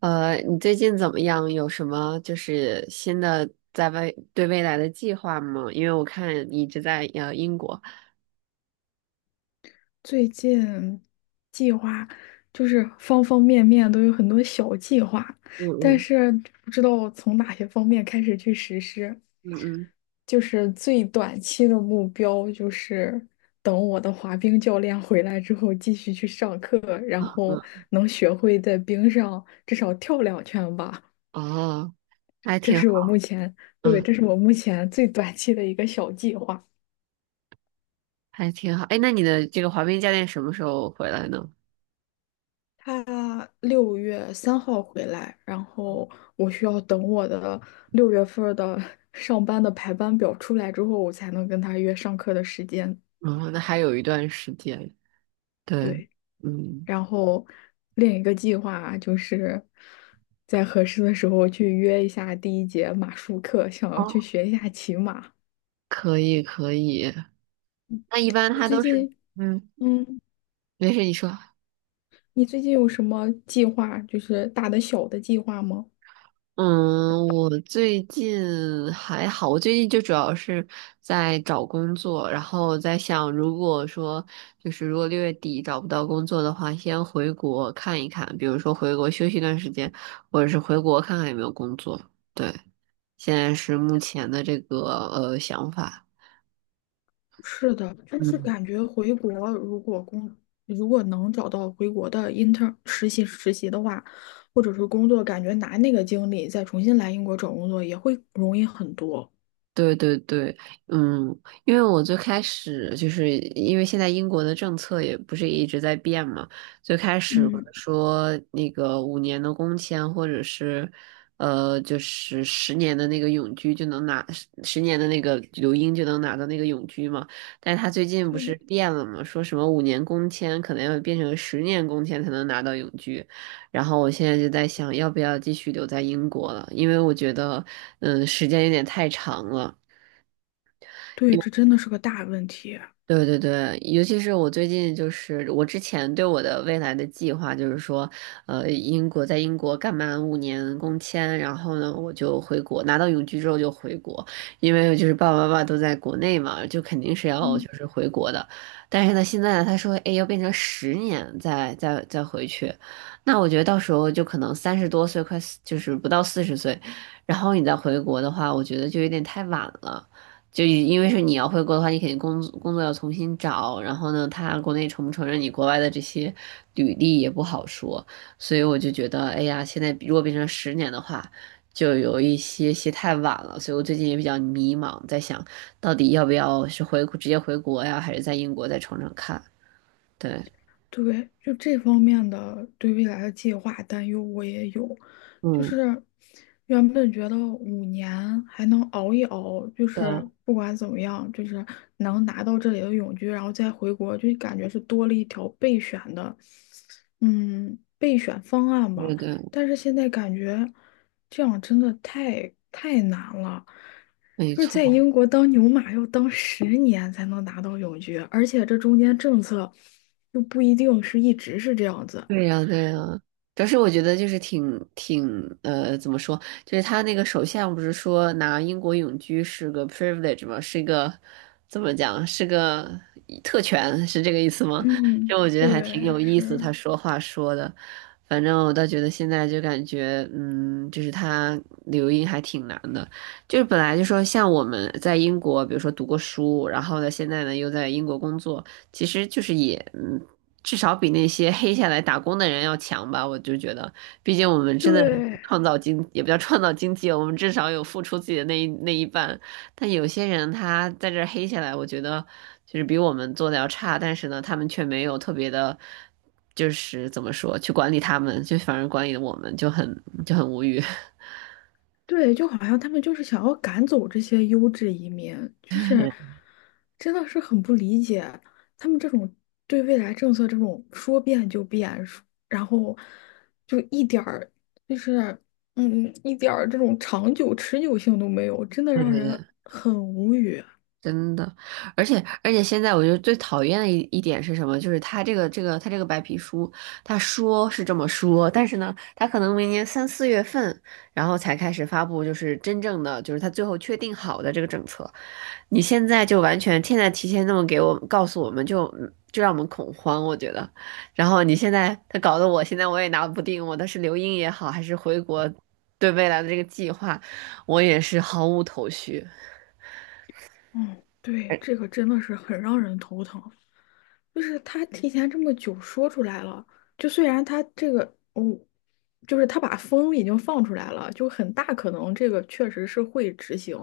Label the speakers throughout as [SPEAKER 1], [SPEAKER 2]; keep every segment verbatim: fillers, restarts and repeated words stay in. [SPEAKER 1] 呃，你最近怎么样？有什么就是新的在外对未来的计划吗？因为我看你一直在呃英国。
[SPEAKER 2] 最近计划就是方方面面都有很多小计划，
[SPEAKER 1] 嗯
[SPEAKER 2] 但
[SPEAKER 1] 嗯。
[SPEAKER 2] 是不知道从哪些方面开始去实施。
[SPEAKER 1] 嗯嗯。
[SPEAKER 2] 就是最短期的目标就是等我的滑冰教练回来之后继续去上课，然
[SPEAKER 1] 啊嗯。
[SPEAKER 2] 后能学会在冰上至少跳两圈吧。
[SPEAKER 1] 哦，还
[SPEAKER 2] 这
[SPEAKER 1] 挺
[SPEAKER 2] 是我
[SPEAKER 1] 好。
[SPEAKER 2] 目前，对，
[SPEAKER 1] 嗯。
[SPEAKER 2] 这是我目前最短期的一个小计划。
[SPEAKER 1] 还挺好。哎，那你的这个滑冰教练什么时候回来呢？
[SPEAKER 2] 他六月三号回来，然后我需要等我的六月份儿的 上班的排班表出来之后，我才能跟他约上课的时间。
[SPEAKER 1] 嗯，那还有一段时间，对。
[SPEAKER 2] 对，
[SPEAKER 1] 嗯。
[SPEAKER 2] 然后另一个计划就是在合适的时候去约一下第一节马术课，想要去
[SPEAKER 1] 哦，
[SPEAKER 2] 学一下骑马。
[SPEAKER 1] 可以可以。那一般
[SPEAKER 2] 你
[SPEAKER 1] 他
[SPEAKER 2] 最
[SPEAKER 1] 都是，
[SPEAKER 2] 近，
[SPEAKER 1] 嗯，
[SPEAKER 2] 嗯，
[SPEAKER 1] 没事，你说。
[SPEAKER 2] 你最近有什么计划，就是大的小的计划吗？
[SPEAKER 1] 嗯，我最近还好，我最近就主要是在找工作，然后在想，如果说就是如果六月底找不到工作的话，先回国看一看，比如说回国休息一段时间，或者是回国看看有没有工作。对，现在是目前的这个呃想法。
[SPEAKER 2] 是的，但是
[SPEAKER 1] 嗯。
[SPEAKER 2] 感觉回国如果工如果能找到回国的 i n t e r 实习实习的话，或者是工作，感觉拿那个经历再重新来英国找工作也会容易很多。
[SPEAKER 1] 对对对。嗯，因为我最开始就是因为现在英国的政策也不是一直在变嘛，最开始可
[SPEAKER 2] 嗯，
[SPEAKER 1] 能说那个五年的工签或者是呃就是十年的那个永居就能拿十十年的那个留英就能拿到那个永居嘛，但是他最近不是
[SPEAKER 2] 对，
[SPEAKER 1] 变了嘛，说什么五年工签可能要变成十年工签才能拿到永居，然后我现在就在想要不要继续留在英国了，因为我觉得嗯时间有点太长了。
[SPEAKER 2] 对，这真的是个大问题。
[SPEAKER 1] 对对对，尤其是我最近就是我之前对我的未来的计划就是说，呃，英国在英国干满五年工签，然后呢我就回国，拿到永居之后就回国，因为就是爸爸妈妈都在国内嘛，就肯定是要
[SPEAKER 2] 嗯。
[SPEAKER 1] 就是回国的。但是呢，现在呢他说，哎，要变成十年再再再回去，那我觉得到时候就可能三十多岁，快四就是不到四十岁，然后你再回国的话，我觉得就有点太晚了。就因为是你要回国的话，你肯定工作工作要重新找，然后呢，他国内承不承认你国外的这些履历也不好说，所以我就觉得，哎呀，现在如果变成十年的话，就有一些些太晚了，所以我最近也比较迷茫，在想到底要不要是回直接回国呀，还是在英国再闯闯看？对。
[SPEAKER 2] 对，就这方面的对未来的计划担忧我也有，就
[SPEAKER 1] 嗯，
[SPEAKER 2] 是原本觉得五年还能熬一熬，就是
[SPEAKER 1] 对。
[SPEAKER 2] 不管怎么样，就是能拿到这里的永居，然后再回国，就感觉是多了一条备选的，嗯，备选方案
[SPEAKER 1] 对
[SPEAKER 2] 吧。
[SPEAKER 1] 对。
[SPEAKER 2] 但是现在感觉这样真的太太难了，
[SPEAKER 1] 没
[SPEAKER 2] 就是在
[SPEAKER 1] 错。
[SPEAKER 2] 英国当牛马要当十年才能拿到永居，而且这中间政策又不一定是一直是这样子。
[SPEAKER 1] 对呀，对呀，主要是我觉得就是挺挺呃，怎么说，就是他那个首相不是说拿英国永居是个 privilege 吗？是一个怎么讲？是个特权，是这个意思吗？就
[SPEAKER 2] 嗯，
[SPEAKER 1] 我觉得还挺
[SPEAKER 2] 对，
[SPEAKER 1] 有意思，
[SPEAKER 2] 是，
[SPEAKER 1] 他说话说的，反正我倒觉得现在就感觉，嗯，就是他留英还挺难的，就是本来就说像我们在英国，比如说读过书，然后呢，现在呢又在英国工作。其实就是也嗯，至少比那些黑下来打工的人要强吧。我就觉得，毕竟我们真的
[SPEAKER 2] 对，
[SPEAKER 1] 创造经，也不叫创造经济，我们至少有付出自己的那一那一半。但有些人他在这儿黑下来，我觉得就是比我们做的要差，但是呢，他们却没有特别的，就是怎么说，去管理他们，就反而管理我们，就很就很无语。
[SPEAKER 2] 对，就好像他们就是想要赶走这些优质移民，就是真的是很不理解他们这种对未来政策这种说变就变，说然后就一点儿就是嗯一点儿这种长久持久性都没有，真的
[SPEAKER 1] 对
[SPEAKER 2] 让
[SPEAKER 1] 对对，
[SPEAKER 2] 人很无语。
[SPEAKER 1] 真的，而且而且现在我觉得最讨厌的一一点是什么？就是他这个这个他这个白皮书，他说是这么说，但是呢，他可能明年三四月份，然后才开始发布，就是真正的就是他最后确定好的这个政策。你现在就完全现在提前那么给我告诉我们就，就让我们恐慌，我觉得。然后你现在他搞得我现在我也拿不定，我的是留英也好，还是回国，对未来的这个计划，我也是毫无头绪。
[SPEAKER 2] 嗯，对，这个真的是很让人头疼。就是他提前这么久说出来了，就虽然他这个，嗯，就是他把风已经放出来了，就很大可能这个确实是会执行，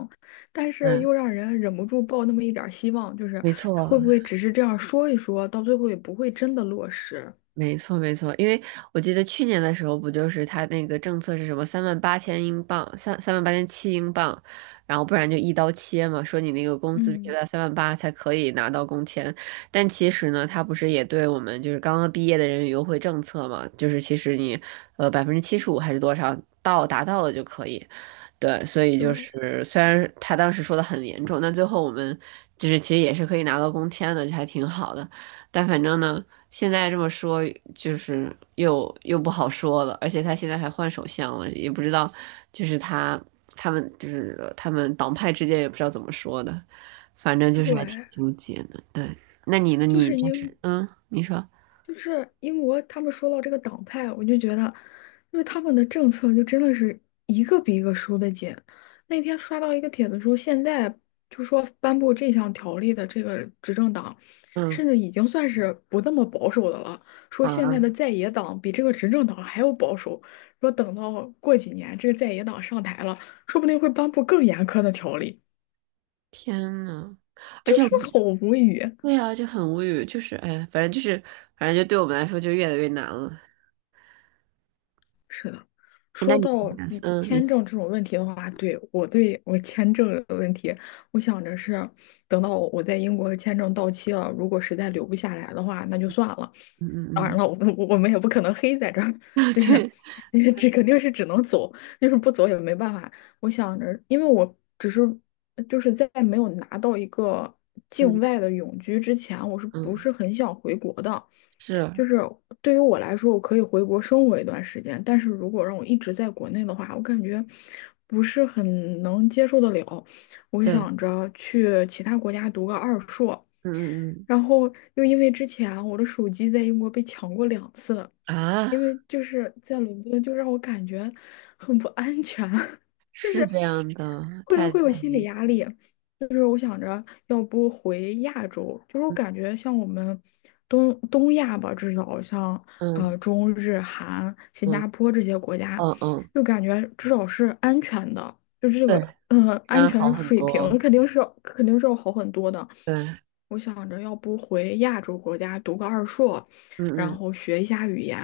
[SPEAKER 2] 但是
[SPEAKER 1] 嗯，
[SPEAKER 2] 又让人忍不住抱那么一点儿希望，就是
[SPEAKER 1] 没
[SPEAKER 2] 他
[SPEAKER 1] 错。
[SPEAKER 2] 会不会只是这样说一说，到最后也不会真的落实？
[SPEAKER 1] 没错，没错，因为我记得去年的时候，不就是他那个政策是什么三万八千英镑，三三万八千七英镑，然后不然就一刀切嘛，说你那个工资必须
[SPEAKER 2] 嗯，
[SPEAKER 1] 在三万八才可以拿到工签。但其实呢，他不是也对我们就是刚刚毕业的人有优惠政策嘛，就是其实你呃百分之七十五还是多少到达到了就可以。对，所以就
[SPEAKER 2] 对，
[SPEAKER 1] 是虽然他当时说的很严重，但最后我们就是其实也是可以拿到工签的，就还挺好的。但反正呢。现在这么说，就是又又不好说了，而且他现在还换首相了，也不知道，就是他他们就是他们党派之间也不知道怎么说的，反正就是还挺
[SPEAKER 2] 对，
[SPEAKER 1] 纠结的。对，那你呢？
[SPEAKER 2] 就
[SPEAKER 1] 你
[SPEAKER 2] 是
[SPEAKER 1] 就是
[SPEAKER 2] 应
[SPEAKER 1] 嗯，你说。
[SPEAKER 2] 就是英国，他们说到这个党派，我就觉得，因为他们的政策就真的是一个比一个收的紧。那天刷到一个帖子说，现在就说颁布这项条例的这个执政党，
[SPEAKER 1] 嗯
[SPEAKER 2] 甚至已经算是不那么保守的了。说现在的
[SPEAKER 1] 啊。
[SPEAKER 2] 在野党比这个执政党还要保守。说等到过几年这个在野党上台了，说不定会颁布更严苛的条例，
[SPEAKER 1] 天呐。而
[SPEAKER 2] 就
[SPEAKER 1] 且我
[SPEAKER 2] 真的好无语。
[SPEAKER 1] 对啊，就很无语，就是哎，反正就是反正就对我们来说就越来越难了。
[SPEAKER 2] 是的，
[SPEAKER 1] 哎那
[SPEAKER 2] 说
[SPEAKER 1] 你。
[SPEAKER 2] 到嗯
[SPEAKER 1] 嗯，你。
[SPEAKER 2] 签证这种问题的话，对，我对我签证的问题，我想着是等到我在英国签证到期了，如果实在留不下来的话，那就算了。
[SPEAKER 1] 嗯
[SPEAKER 2] 当然
[SPEAKER 1] 嗯
[SPEAKER 2] 了，我们我们也不可能黑在这儿，
[SPEAKER 1] 嗯
[SPEAKER 2] 就是
[SPEAKER 1] 对。
[SPEAKER 2] 这肯定是只能走，就是不走也没办法。我想着，因为我只是就是在没有拿到一个境
[SPEAKER 1] 嗯
[SPEAKER 2] 外的永居之前，我是不
[SPEAKER 1] 嗯。
[SPEAKER 2] 是很想回国的？
[SPEAKER 1] 是，
[SPEAKER 2] 就是对于我来说，我可以回国生活一段时间，但是如果让我一直在国内的话，我感觉不是很能接受得了。我
[SPEAKER 1] 对。
[SPEAKER 2] 想着去其他国家读个二硕，
[SPEAKER 1] 嗯嗯。
[SPEAKER 2] 然后又因为之前我的手机在英国被抢过两次，
[SPEAKER 1] 嗯啊。
[SPEAKER 2] 因为就是在伦敦，就让我感觉很不安全，就
[SPEAKER 1] 是
[SPEAKER 2] 是
[SPEAKER 1] 这样的，
[SPEAKER 2] 会
[SPEAKER 1] 太太
[SPEAKER 2] 会有心
[SPEAKER 1] 离
[SPEAKER 2] 理压
[SPEAKER 1] 谱。
[SPEAKER 2] 力。就是我想着，要不回亚洲，就是我
[SPEAKER 1] 嗯
[SPEAKER 2] 感觉像我们东东亚吧，至少像
[SPEAKER 1] 嗯。
[SPEAKER 2] 呃中日韩、新
[SPEAKER 1] 嗯
[SPEAKER 2] 加坡这些国家，
[SPEAKER 1] 嗯。嗯，
[SPEAKER 2] 就感觉至少是安全的，就是这
[SPEAKER 1] 对，
[SPEAKER 2] 个呃
[SPEAKER 1] 当
[SPEAKER 2] 安
[SPEAKER 1] 然样好
[SPEAKER 2] 全
[SPEAKER 1] 很
[SPEAKER 2] 水平
[SPEAKER 1] 多，
[SPEAKER 2] 肯定是要肯定是要好很多的。
[SPEAKER 1] 对。
[SPEAKER 2] 我想着，要不回亚洲国家读个二硕。
[SPEAKER 1] 嗯
[SPEAKER 2] 然
[SPEAKER 1] 嗯
[SPEAKER 2] 后学一下语言，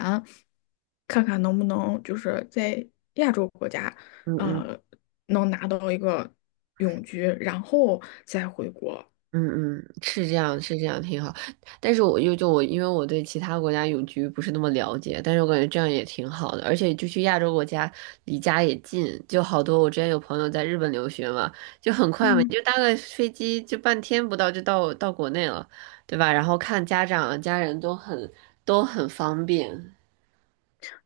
[SPEAKER 2] 看看能不能就是在亚洲国家，
[SPEAKER 1] 嗯嗯
[SPEAKER 2] 呃，能拿到一个永居，然后再回国。
[SPEAKER 1] 嗯嗯。是这样是这样，挺好。但是我又就我，因为我对其他国家永居不是那么了解，但是我感觉这样也挺好的，而且就去亚洲国家，离家也近，就好多。我之前有朋友在日本留学嘛，就很快嘛，你
[SPEAKER 2] 嗯，
[SPEAKER 1] 就搭个飞机就半天不到就到到国内了，对吧？然后看家长啊家人都很都很方便。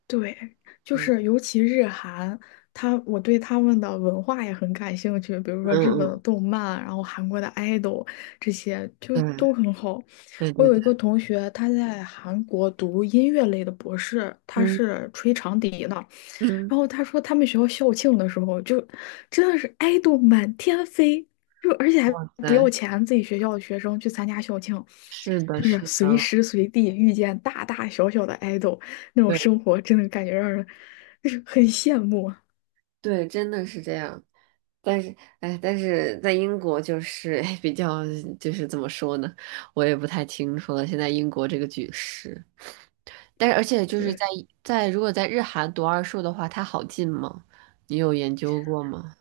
[SPEAKER 2] 对，就
[SPEAKER 1] 嗯。
[SPEAKER 2] 是尤其日韩，他我对他们的文化也很感兴趣，比如说日本的
[SPEAKER 1] 嗯
[SPEAKER 2] 动漫，然后韩国的 idol 这些就
[SPEAKER 1] 嗯。
[SPEAKER 2] 都很好。
[SPEAKER 1] 对
[SPEAKER 2] 我
[SPEAKER 1] 对对
[SPEAKER 2] 有一
[SPEAKER 1] 对。
[SPEAKER 2] 个同学，他在韩国读音乐类的博士，他
[SPEAKER 1] 嗯
[SPEAKER 2] 是吹长笛的。
[SPEAKER 1] 嗯。
[SPEAKER 2] 然后他说他们学校校庆的时候，就真的是爱豆满天飞，就而且 还
[SPEAKER 1] 哇
[SPEAKER 2] 不要
[SPEAKER 1] 塞。
[SPEAKER 2] 钱，自己学校的学生去参加校庆，
[SPEAKER 1] 是的，
[SPEAKER 2] 就
[SPEAKER 1] 是
[SPEAKER 2] 是随
[SPEAKER 1] 的。
[SPEAKER 2] 时随地遇见大大小小的爱豆，那种
[SPEAKER 1] 对。
[SPEAKER 2] 生活真的感觉让人就是很羡慕啊。
[SPEAKER 1] 对，真的是这样。但是，哎，但是在英国就是 比较，就是怎么说呢，我也不太清楚了。现在英国这个局势，但是而且就是
[SPEAKER 2] 对，
[SPEAKER 1] 在在如果在日韩读二硕的话，它好进吗？你有研究过吗？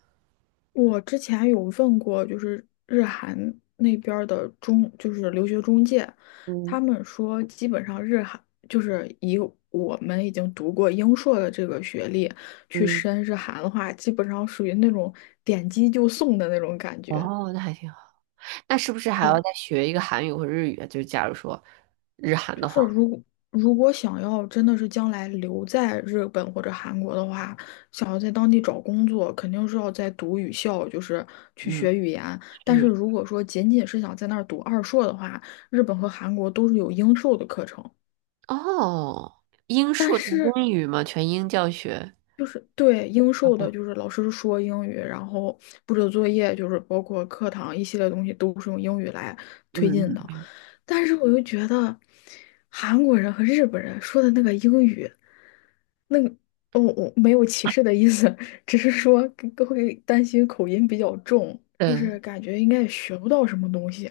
[SPEAKER 2] 我之前有问过，就是日韩那边儿的中，就是留学中介，
[SPEAKER 1] 嗯
[SPEAKER 2] 他们说基本上日韩就是以我们已经读过英硕的这个学历去
[SPEAKER 1] 嗯。
[SPEAKER 2] 申日韩的话，基本上属于那种点击就送的那种感觉。
[SPEAKER 1] 哦，那还挺好。那是不是还
[SPEAKER 2] 是
[SPEAKER 1] 要
[SPEAKER 2] 的，
[SPEAKER 1] 再学一个韩语或者日语啊？就是假如说日韩
[SPEAKER 2] 就
[SPEAKER 1] 的
[SPEAKER 2] 是
[SPEAKER 1] 话，
[SPEAKER 2] 如果如果想要真的是将来留在日本或者韩国的话，想要在当地找工作，肯定是要在读语校，就是去
[SPEAKER 1] 嗯嗯。
[SPEAKER 2] 学语言。但是
[SPEAKER 1] 是。
[SPEAKER 2] 如果说仅仅是想在那儿读二硕的话，日本和韩国都是有英授的课程，
[SPEAKER 1] 哦，英
[SPEAKER 2] 但
[SPEAKER 1] 数读
[SPEAKER 2] 是
[SPEAKER 1] 英语嘛，全英教学。
[SPEAKER 2] 就是对英授的，就是老师说英语，然后布置作业，就是包括课堂一系列东西都是用英语来推进
[SPEAKER 1] 嗯，
[SPEAKER 2] 的。但是我又觉得韩国人和日本人说的那个英语。那个，哦，我没有歧视的意思，只是说更会担心口音比较重，就
[SPEAKER 1] 对，
[SPEAKER 2] 是感觉应该也学不到什么东西。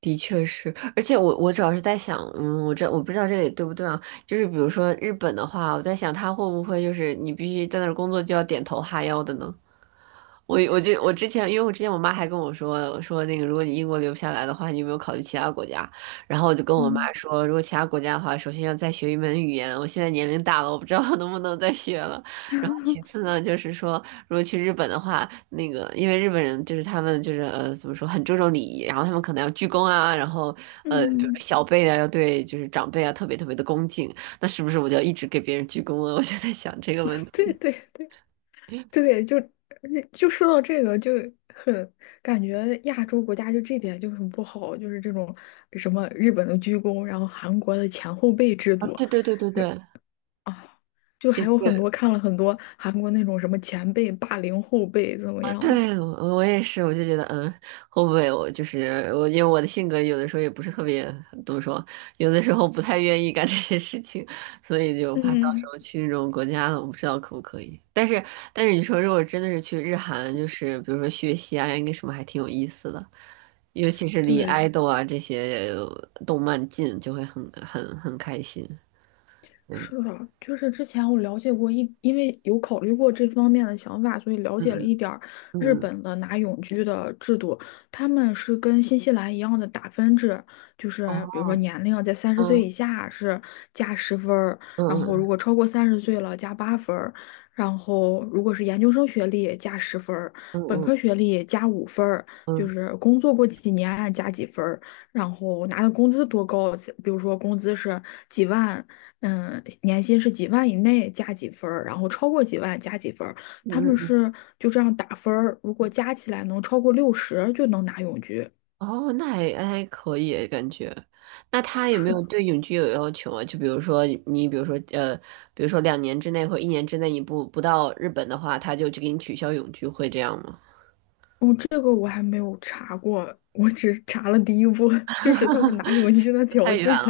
[SPEAKER 1] 的确是，而且我我主要是在想，嗯，我这我不知道这里对不对啊？就是比如说日本的话，我在想他会不会就是你必须在那儿工作就要点头哈腰的呢？我我就我之前，因为我之前我妈还跟我说说那个，如果你英国留不下来的话，你有没有考虑其他国家？然后我就跟我妈
[SPEAKER 2] 嗯
[SPEAKER 1] 说，如果其他国家的话，首先要再学一门语言。我现在年龄大了，我不知道能不能再学了。然后其次呢，就是说如果去日本的话，那个因为日本人就是他们就是呃怎么说很注重礼仪，然后他们可能要鞠躬啊，然后呃比如说
[SPEAKER 2] 嗯，
[SPEAKER 1] 小辈啊要对就是长辈啊特别特别的恭敬，那是不是我就要一直给别人鞠躬了？我就在想这个问
[SPEAKER 2] 对
[SPEAKER 1] 题。
[SPEAKER 2] 对对对，就呃就说到这个，就很感觉亚洲国家就这点就很不好，就是这种什么日本的鞠躬，然后韩国的前后辈制
[SPEAKER 1] 啊，
[SPEAKER 2] 度，
[SPEAKER 1] 对对对对
[SPEAKER 2] 是
[SPEAKER 1] 对。
[SPEAKER 2] 啊，就
[SPEAKER 1] 就。
[SPEAKER 2] 还有很
[SPEAKER 1] 这
[SPEAKER 2] 多看了很多韩国那种什么前辈霸凌后辈怎么 样？
[SPEAKER 1] 对，我我也是，我就觉得，嗯，会不会我就是我，因为我的性格有的时候也不是特别，怎么说，有的时候不太愿意干这些事情，所以就怕到时
[SPEAKER 2] 嗯，
[SPEAKER 1] 候去那种国家了，我不知道可不可以。但是，但是你说如果真的是去日韩，就是比如说学习啊，应该什么还挺有意思的，尤其是离
[SPEAKER 2] 对，
[SPEAKER 1] 爱豆啊这些动漫近，就会很很很开心。嗯
[SPEAKER 2] 是的，就是之前我了解过一，因为有考虑过这方面的想法，所以了解了
[SPEAKER 1] 嗯
[SPEAKER 2] 一点儿日
[SPEAKER 1] 嗯
[SPEAKER 2] 本的拿永居的制度。他们是跟新西兰一样的打分制，就是比如
[SPEAKER 1] 嗯
[SPEAKER 2] 说年龄在三十
[SPEAKER 1] 嗯，
[SPEAKER 2] 岁
[SPEAKER 1] 哦，
[SPEAKER 2] 以下是加十分儿，然后如
[SPEAKER 1] 嗯
[SPEAKER 2] 果超过三十岁了加八分儿，然后如果是研究生学历加十分儿，
[SPEAKER 1] 嗯
[SPEAKER 2] 本
[SPEAKER 1] 嗯嗯
[SPEAKER 2] 科学历加五分儿，
[SPEAKER 1] 嗯嗯嗯
[SPEAKER 2] 就
[SPEAKER 1] 嗯
[SPEAKER 2] 是工作过几年加几分儿。然后拿的工资多高，比如说工资是几万，嗯，年薪是几万以内加几分儿，然后超过几万加几分儿，他们
[SPEAKER 1] 嗯。
[SPEAKER 2] 是就这样打分儿，如果加起来能超过六十就能拿永居。
[SPEAKER 1] 哦，那还还可以感觉。那他有没
[SPEAKER 2] 是
[SPEAKER 1] 有
[SPEAKER 2] 的，
[SPEAKER 1] 对永居有要求啊？就比如说你，比如说呃，比如说两年之内或一年之内你不不到日本的话，他就去给你取消永居，会这样吗？
[SPEAKER 2] 哦，这个我还没有查过，我只查了第一步，就是他们拿永居的
[SPEAKER 1] 太
[SPEAKER 2] 条
[SPEAKER 1] 远
[SPEAKER 2] 件。
[SPEAKER 1] 了。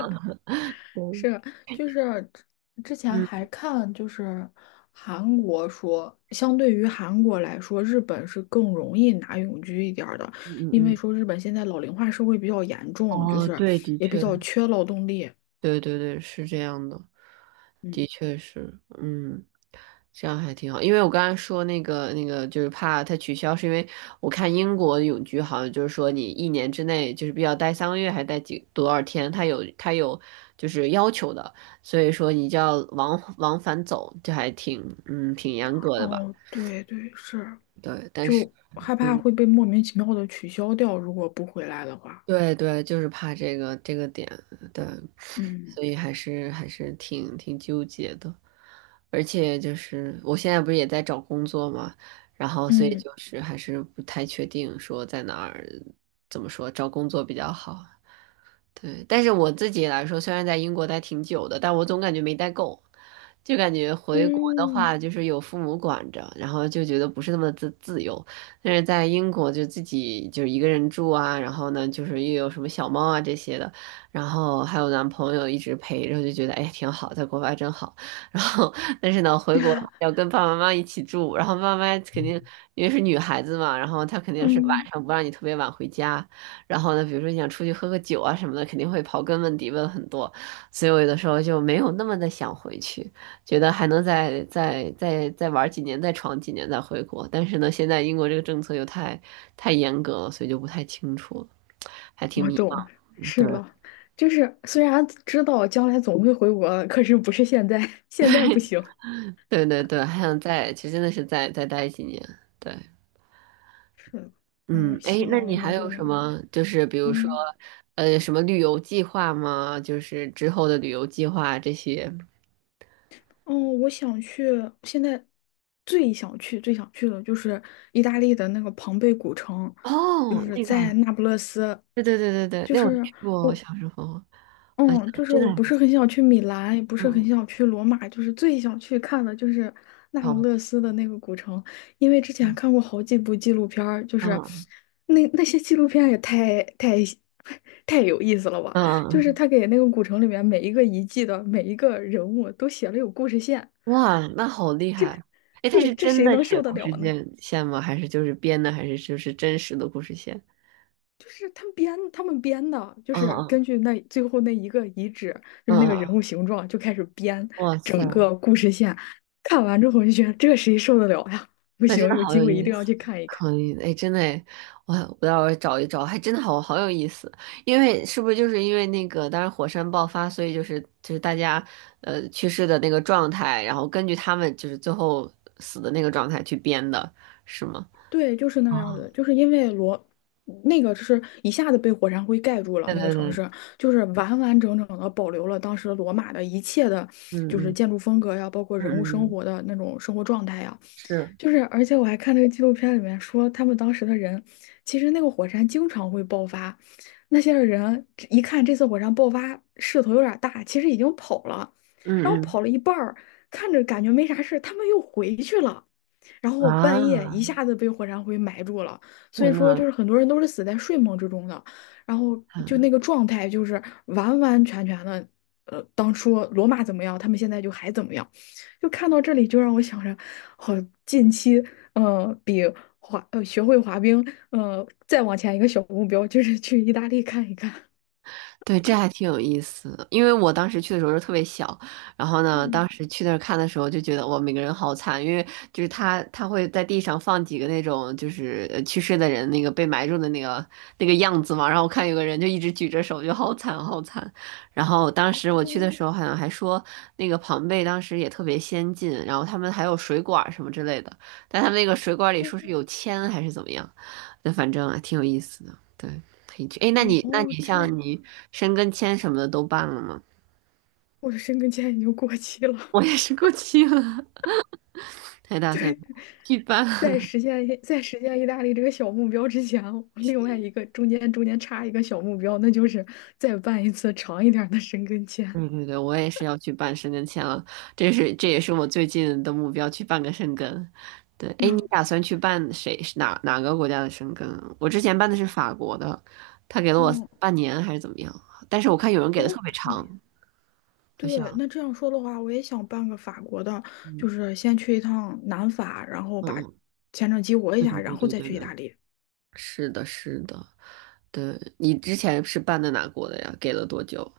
[SPEAKER 1] 对
[SPEAKER 2] 是，就是之前还
[SPEAKER 1] 嗯
[SPEAKER 2] 看，就是韩国说，相对于韩国来说，日本是更容易拿永居一点儿的，
[SPEAKER 1] 嗯
[SPEAKER 2] 因
[SPEAKER 1] 嗯
[SPEAKER 2] 为
[SPEAKER 1] 嗯，
[SPEAKER 2] 说日本现在老龄化社会比较严重，就
[SPEAKER 1] 哦，
[SPEAKER 2] 是
[SPEAKER 1] 对，的
[SPEAKER 2] 也比
[SPEAKER 1] 确。
[SPEAKER 2] 较缺劳动力。
[SPEAKER 1] 对对对，是这样的，
[SPEAKER 2] 嗯，
[SPEAKER 1] 的确是，嗯，这样还挺好。因为我刚才说那个那个，就是怕它取消，是因为我看英国的永居好像就是说你一年之内就是必须要待三个月，还待几多少天，它有它有就是要求的，所以说你就要往往返走，这还挺嗯挺严格的吧？
[SPEAKER 2] 哦，对对，是，
[SPEAKER 1] 对，但是
[SPEAKER 2] 就害怕
[SPEAKER 1] 嗯，
[SPEAKER 2] 会被莫名其妙的取消掉，如果不回来的话。
[SPEAKER 1] 对对，就是怕这个这个点，对。
[SPEAKER 2] 嗯
[SPEAKER 1] 所以还是还是挺挺纠结的。而且就是我现在不是也在找工作嘛，然后所以
[SPEAKER 2] 嗯
[SPEAKER 1] 就是还是不太确定说在哪儿，怎么说找工作比较好。对，但是我自己来说，虽然在英国待挺久的，但我总感觉没待够，就感觉回国的
[SPEAKER 2] 嗯
[SPEAKER 1] 话，就是有父母管着，然后就觉得不是那么自自由。但是在英国就自己就是一个人住啊，然后呢，就是又有什么小猫啊这些的，然后还有男朋友一直陪着，就觉得哎挺好，在国外真好。然后但是呢，回国要跟爸爸妈妈一起住，然后爸妈肯定因为是女孩子嘛，然后她肯定是晚
[SPEAKER 2] 嗯。
[SPEAKER 1] 上不让你特别晚回家。然后呢，比如说你想出去喝个酒啊什么的，肯定会刨根问底问很多，所以我有的时候就没有那么的想回去，觉得还能再再再再玩几年，再闯几年再回国。但是呢，现在英国这个政策又太太严格了，所以就不太清楚了，还挺
[SPEAKER 2] 我
[SPEAKER 1] 迷
[SPEAKER 2] 懂，
[SPEAKER 1] 茫。
[SPEAKER 2] 是
[SPEAKER 1] 对
[SPEAKER 2] 了，就是虽然知道将来总会回国的可是不是现在，现在不行。
[SPEAKER 1] 对对对，还想再，其实真的是再再待几年。对，
[SPEAKER 2] 是的，
[SPEAKER 1] 嗯，
[SPEAKER 2] 嗯，希
[SPEAKER 1] 哎，那
[SPEAKER 2] 望
[SPEAKER 1] 你
[SPEAKER 2] 我们
[SPEAKER 1] 还
[SPEAKER 2] 都
[SPEAKER 1] 有什
[SPEAKER 2] 能，
[SPEAKER 1] 么？就是比如说，
[SPEAKER 2] 嗯，
[SPEAKER 1] 呃，什么旅游计划吗？就是之后的旅游计划这些。
[SPEAKER 2] 哦，我想去，现在最想去、最想去的就是意大利的那个庞贝古城，就
[SPEAKER 1] 哦，
[SPEAKER 2] 是
[SPEAKER 1] 那个。
[SPEAKER 2] 在那不勒斯，
[SPEAKER 1] 对对对对对，
[SPEAKER 2] 就
[SPEAKER 1] 那我
[SPEAKER 2] 是。
[SPEAKER 1] 去过，我
[SPEAKER 2] 我。
[SPEAKER 1] 小时候好像
[SPEAKER 2] 嗯，就是
[SPEAKER 1] 真的
[SPEAKER 2] 我
[SPEAKER 1] 还
[SPEAKER 2] 不
[SPEAKER 1] 不
[SPEAKER 2] 是
[SPEAKER 1] 错。
[SPEAKER 2] 很想去米兰，也不是很
[SPEAKER 1] 嗯，
[SPEAKER 2] 想去罗马，就是最想去看的就是那
[SPEAKER 1] 嗯，
[SPEAKER 2] 不
[SPEAKER 1] 步，
[SPEAKER 2] 勒斯的那个古城，因为之前看
[SPEAKER 1] 嗯
[SPEAKER 2] 过好几部纪录片儿就是
[SPEAKER 1] 嗯
[SPEAKER 2] 那那些纪录片也太太 太有意思了吧！
[SPEAKER 1] 嗯，
[SPEAKER 2] 就是
[SPEAKER 1] 嗯
[SPEAKER 2] 他给那个古城里面每一个遗迹的每一个人物都写了有故事线，
[SPEAKER 1] 哇，那好厉害！哎，他
[SPEAKER 2] 对，
[SPEAKER 1] 是
[SPEAKER 2] 这
[SPEAKER 1] 真
[SPEAKER 2] 谁
[SPEAKER 1] 的
[SPEAKER 2] 能
[SPEAKER 1] 写
[SPEAKER 2] 受得
[SPEAKER 1] 故事
[SPEAKER 2] 了呢？
[SPEAKER 1] 线线吗？还是就是编的？还是就是真实的故事线？
[SPEAKER 2] 就是他们编，他们编的，就
[SPEAKER 1] 嗯
[SPEAKER 2] 是
[SPEAKER 1] 嗯
[SPEAKER 2] 根据那最后那一个遗址，就是
[SPEAKER 1] 嗯
[SPEAKER 2] 那个人物
[SPEAKER 1] 嗯，
[SPEAKER 2] 形状就开始编，
[SPEAKER 1] 哇塞，
[SPEAKER 2] 看完之后我就觉得这谁受得了呀？不
[SPEAKER 1] 那真
[SPEAKER 2] 行，
[SPEAKER 1] 的
[SPEAKER 2] 有
[SPEAKER 1] 好
[SPEAKER 2] 机
[SPEAKER 1] 有
[SPEAKER 2] 会一
[SPEAKER 1] 意
[SPEAKER 2] 定要
[SPEAKER 1] 思。
[SPEAKER 2] 去看一看。
[SPEAKER 1] 可以的，哎，真的诶，我我要找一找，还真的好好有意思。因为是不是就是因为那个，当时火山爆发，所以就是就是大家呃去世的那个状态，然后根据他们就是最后死的那个状态去编的，是吗？
[SPEAKER 2] 对，就是那个样
[SPEAKER 1] 哦，
[SPEAKER 2] 子，就是因为罗那个是一下子被火山灰盖住了，
[SPEAKER 1] 对
[SPEAKER 2] 那个
[SPEAKER 1] 对
[SPEAKER 2] 城
[SPEAKER 1] 对，
[SPEAKER 2] 市就是完完整整的保留了当时罗马的一切的，
[SPEAKER 1] 嗯
[SPEAKER 2] 就是
[SPEAKER 1] 嗯
[SPEAKER 2] 建筑风格呀，包括
[SPEAKER 1] 嗯
[SPEAKER 2] 人物
[SPEAKER 1] 嗯
[SPEAKER 2] 生
[SPEAKER 1] 嗯，
[SPEAKER 2] 活的那种生活状态呀。
[SPEAKER 1] 是，
[SPEAKER 2] 就是，而且我还看那个纪录片里面说，他们当时的人，其实那个火山经常会爆发，那些人一看这次火山爆发势头有点大，其实已经跑了，然后
[SPEAKER 1] 嗯
[SPEAKER 2] 跑了一半儿，看着感觉没啥事，他们又回去了。然
[SPEAKER 1] 嗯
[SPEAKER 2] 后半夜一
[SPEAKER 1] 啊，
[SPEAKER 2] 下子被火山灰埋住了，所以
[SPEAKER 1] 天
[SPEAKER 2] 说就
[SPEAKER 1] 呐，
[SPEAKER 2] 是很多人都是死在睡梦之中的，然后就那个状态就是完完全全的，呃，当初罗马怎么样，他们现在就还怎么样，就看到这里就让我想着，好，近期呃比滑呃学会滑冰，呃再往前一个小目标就是去意大利看一看。
[SPEAKER 1] 对，这还挺有意思的，因为我当时去的时候是特别小，然后呢，
[SPEAKER 2] 嗯，
[SPEAKER 1] 当时去那儿看的时候就觉得哇，每个人好惨，因为就是他他会在地上放几个那种就是呃去世的人那个被埋住的那个那个样子嘛，然后我看有个人就一直举着手，就好惨好惨。然后当
[SPEAKER 2] 哦
[SPEAKER 1] 时我去
[SPEAKER 2] 哦
[SPEAKER 1] 的时候好像还说那个庞贝当时也特别先进，然后他们还有水管儿什么之类的，但他们那个水管儿里说是有铅还是怎么样，那反正还挺有意思的，对。可以去。哎，那
[SPEAKER 2] 哦，
[SPEAKER 1] 你那
[SPEAKER 2] 哦，
[SPEAKER 1] 你
[SPEAKER 2] 这
[SPEAKER 1] 像
[SPEAKER 2] 样，
[SPEAKER 1] 你申根签什么的都办了吗？
[SPEAKER 2] 我的申根签已经过期了。
[SPEAKER 1] 我也是过期了，还打算去办。
[SPEAKER 2] 在 实现在实现意大利这个小目标之前，另外一个中间中间插一个小目标，那就是再办一次长一点儿的申根签。
[SPEAKER 1] 对对对，我也是要去办申根签了，这是这也是我最近的目标，去办个申根。对，哎，你
[SPEAKER 2] 嗯，
[SPEAKER 1] 打算去办谁哪哪个国家的申根啊？我之前办的是法国的，他给了我
[SPEAKER 2] 嗯，
[SPEAKER 1] 半年还是怎么样？但是我看有人给的
[SPEAKER 2] 哦，
[SPEAKER 1] 特别
[SPEAKER 2] 半
[SPEAKER 1] 长，
[SPEAKER 2] 年。
[SPEAKER 1] 好像，
[SPEAKER 2] 对，那这样说的话，我也想办个法国的，
[SPEAKER 1] 嗯
[SPEAKER 2] 就是先去一趟南法，然后把
[SPEAKER 1] 嗯，
[SPEAKER 2] 签证激活一
[SPEAKER 1] 对对
[SPEAKER 2] 下，然
[SPEAKER 1] 对
[SPEAKER 2] 后
[SPEAKER 1] 对
[SPEAKER 2] 再
[SPEAKER 1] 对
[SPEAKER 2] 去意
[SPEAKER 1] 对，
[SPEAKER 2] 大利。
[SPEAKER 1] 是的，是的，对，你之前是办的哪国的呀？给了多久？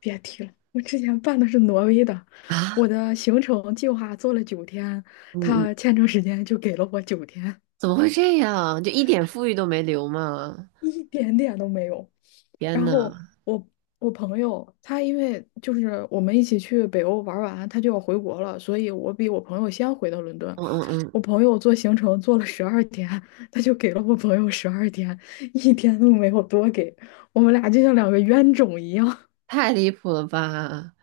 [SPEAKER 2] 别提了，我之前办的是挪威的，我
[SPEAKER 1] 啊，
[SPEAKER 2] 的行程计划做了九天，
[SPEAKER 1] 嗯嗯，
[SPEAKER 2] 他签证时间就给了我九天。
[SPEAKER 1] 怎么会这样？就一点富裕都没留吗？
[SPEAKER 2] 一点点都没有。
[SPEAKER 1] 天
[SPEAKER 2] 然
[SPEAKER 1] 呐，
[SPEAKER 2] 后我我朋友他因为就是我们一起去北欧玩完，他就要回国了，所以我比我朋友先回到伦敦。
[SPEAKER 1] 嗯嗯
[SPEAKER 2] 我
[SPEAKER 1] 嗯，
[SPEAKER 2] 朋友做行程做了十二天，他就给了我朋友十二天，一天都没有多给。我们俩就像两个冤种一样。
[SPEAKER 1] 太离谱了吧！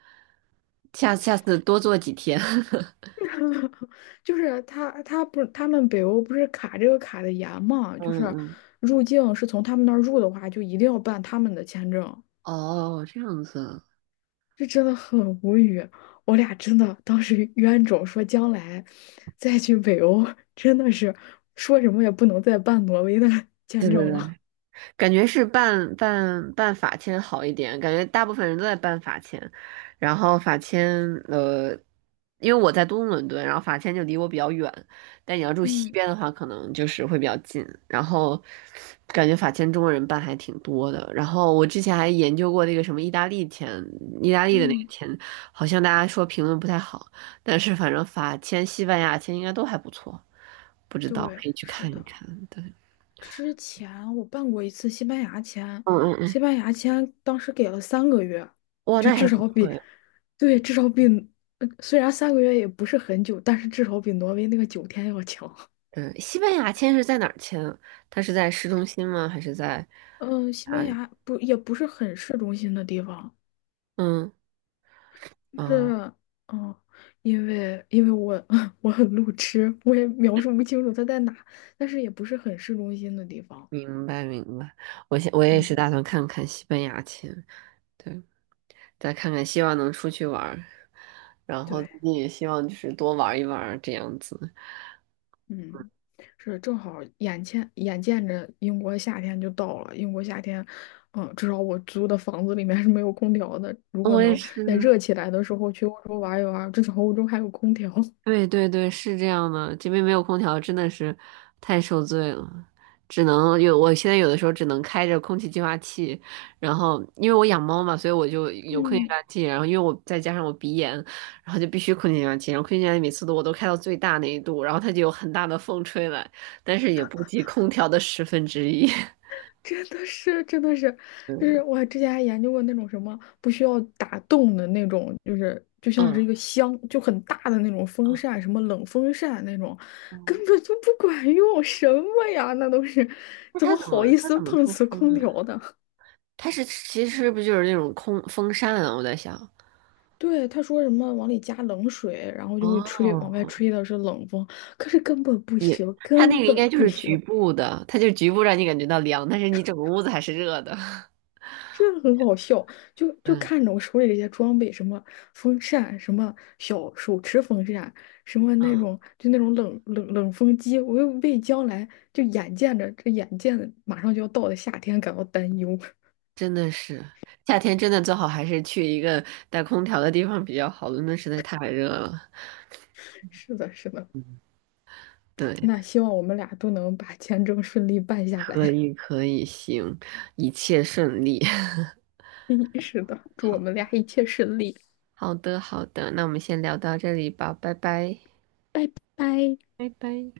[SPEAKER 1] 下下次多做几天。
[SPEAKER 2] 就是他他不是他们北欧不是卡这个卡的严嘛，就是
[SPEAKER 1] 嗯嗯，
[SPEAKER 2] 入境是从他们那儿入的话，就一定要办他们的签证。
[SPEAKER 1] 哦，这样子啊，
[SPEAKER 2] 这真的很无语，我俩真的当时 冤种说将来再去北欧，真的是说什么也不能再办挪威的
[SPEAKER 1] 对
[SPEAKER 2] 签
[SPEAKER 1] 对
[SPEAKER 2] 证了。
[SPEAKER 1] 对，感觉是办办办法签好一点，感觉大部分人都在办法签，然后法签呃，因为我在东伦敦，然后法签就离我比较远，但你要住西
[SPEAKER 2] 嗯
[SPEAKER 1] 边的话，可能就是会比较近。然后感觉法签中国人办还挺多的，然后我之前还研究过那个什么意大利签，意大利的那个
[SPEAKER 2] 嗯，
[SPEAKER 1] 签，好像大家说评论不太好，但是反正法签、西班牙签应该都还不错，不知道
[SPEAKER 2] 对，
[SPEAKER 1] 可以去
[SPEAKER 2] 是
[SPEAKER 1] 看一
[SPEAKER 2] 的。
[SPEAKER 1] 看。对，
[SPEAKER 2] 之前我办过一次西班牙签，
[SPEAKER 1] 嗯嗯
[SPEAKER 2] 西
[SPEAKER 1] 嗯，
[SPEAKER 2] 班牙签当时给了三个月，
[SPEAKER 1] 哇，
[SPEAKER 2] 就
[SPEAKER 1] 那还
[SPEAKER 2] 至
[SPEAKER 1] 不
[SPEAKER 2] 少
[SPEAKER 1] 错。
[SPEAKER 2] 比，
[SPEAKER 1] 呀。
[SPEAKER 2] 对，至少比，呃虽然三个月也不是很久，但是至少比挪威那个九天要强。
[SPEAKER 1] 嗯，西班牙签是在哪儿签啊？它是在市中心吗？还是在
[SPEAKER 2] 嗯、西
[SPEAKER 1] 哪
[SPEAKER 2] 班
[SPEAKER 1] 里？
[SPEAKER 2] 牙不也不是很市中心的地方，
[SPEAKER 1] 嗯，哦，
[SPEAKER 2] 是，嗯，因为因为我 我很路痴，我也描述不清楚它在哪，但是也不是很市中心的地方。
[SPEAKER 1] 明白明白。我现我也是
[SPEAKER 2] 嗯，
[SPEAKER 1] 打算看看西班牙签，对，再看看，希望能出去玩儿，然后
[SPEAKER 2] 对，
[SPEAKER 1] 自己也希望就是多玩一玩儿这样子。
[SPEAKER 2] 嗯，是正好眼前眼见着英国夏天就到了，英国夏天，嗯，至少我租的房子里面是没有空调的。如果
[SPEAKER 1] 我也
[SPEAKER 2] 能
[SPEAKER 1] 是，
[SPEAKER 2] 在热起来的时候去欧洲玩一玩，至少欧洲还有空调。
[SPEAKER 1] 对对对，是这样的，这边没有空调，真的是太受罪了，只能有，我现在有的时候只能开着空气净化器，然后因为我养猫嘛，所以我就有空气净
[SPEAKER 2] 嗯。
[SPEAKER 1] 化器，然后因为我再加上我鼻炎，然后就必须空气净化器，然后空气净化器每次都我都开到最大那一度，然后它就有很大的风吹来，但是也不及空调的十分之一。
[SPEAKER 2] 真的是，真的是，就
[SPEAKER 1] 嗯
[SPEAKER 2] 是我之前还研究过那种什么不需要打洞的那种，就是就像
[SPEAKER 1] 嗯，
[SPEAKER 2] 是一个箱，就很大的那种风扇，什么冷风扇那种，根
[SPEAKER 1] 嗯
[SPEAKER 2] 本就不管用，什么呀？那都是
[SPEAKER 1] 那
[SPEAKER 2] 怎
[SPEAKER 1] 它
[SPEAKER 2] 么
[SPEAKER 1] 怎
[SPEAKER 2] 好
[SPEAKER 1] 么
[SPEAKER 2] 意
[SPEAKER 1] 它
[SPEAKER 2] 思
[SPEAKER 1] 怎么
[SPEAKER 2] 碰
[SPEAKER 1] 出
[SPEAKER 2] 瓷
[SPEAKER 1] 风
[SPEAKER 2] 空调
[SPEAKER 1] 啊？
[SPEAKER 2] 的？
[SPEAKER 1] 它是其实是不是就是那种空风扇啊？我在想。
[SPEAKER 2] 对，他说什么往里加冷水，然后就会吹，往外
[SPEAKER 1] 哦
[SPEAKER 2] 吹的是冷风，可是根本不行，
[SPEAKER 1] 它那
[SPEAKER 2] 根
[SPEAKER 1] 个应
[SPEAKER 2] 本
[SPEAKER 1] 该就
[SPEAKER 2] 不
[SPEAKER 1] 是
[SPEAKER 2] 行。
[SPEAKER 1] 局部的，它就局部让你感觉到凉，但是你整个屋子还是热的。
[SPEAKER 2] 真的很好笑，就就
[SPEAKER 1] 嗯
[SPEAKER 2] 看着我手里这些装备，什么风扇，什么小手持风扇，什么那
[SPEAKER 1] 嗯，
[SPEAKER 2] 种就那种冷冷冷风机，我又为将来就眼见着这眼见着马上就要到的夏天感到担忧。
[SPEAKER 1] 真的是，夏天真的最好还是去一个带空调的地方比较好，伦敦实在太热了。
[SPEAKER 2] 是的，是的，
[SPEAKER 1] 对，
[SPEAKER 2] 那希望我们俩都能把签证顺利办下
[SPEAKER 1] 可
[SPEAKER 2] 来。
[SPEAKER 1] 以可以，行，一切顺利。
[SPEAKER 2] 是的，祝我们
[SPEAKER 1] 好
[SPEAKER 2] 俩一切顺利，
[SPEAKER 1] 好的好的，那我们先聊到这里吧，拜拜。
[SPEAKER 2] 拜。
[SPEAKER 1] 拜拜。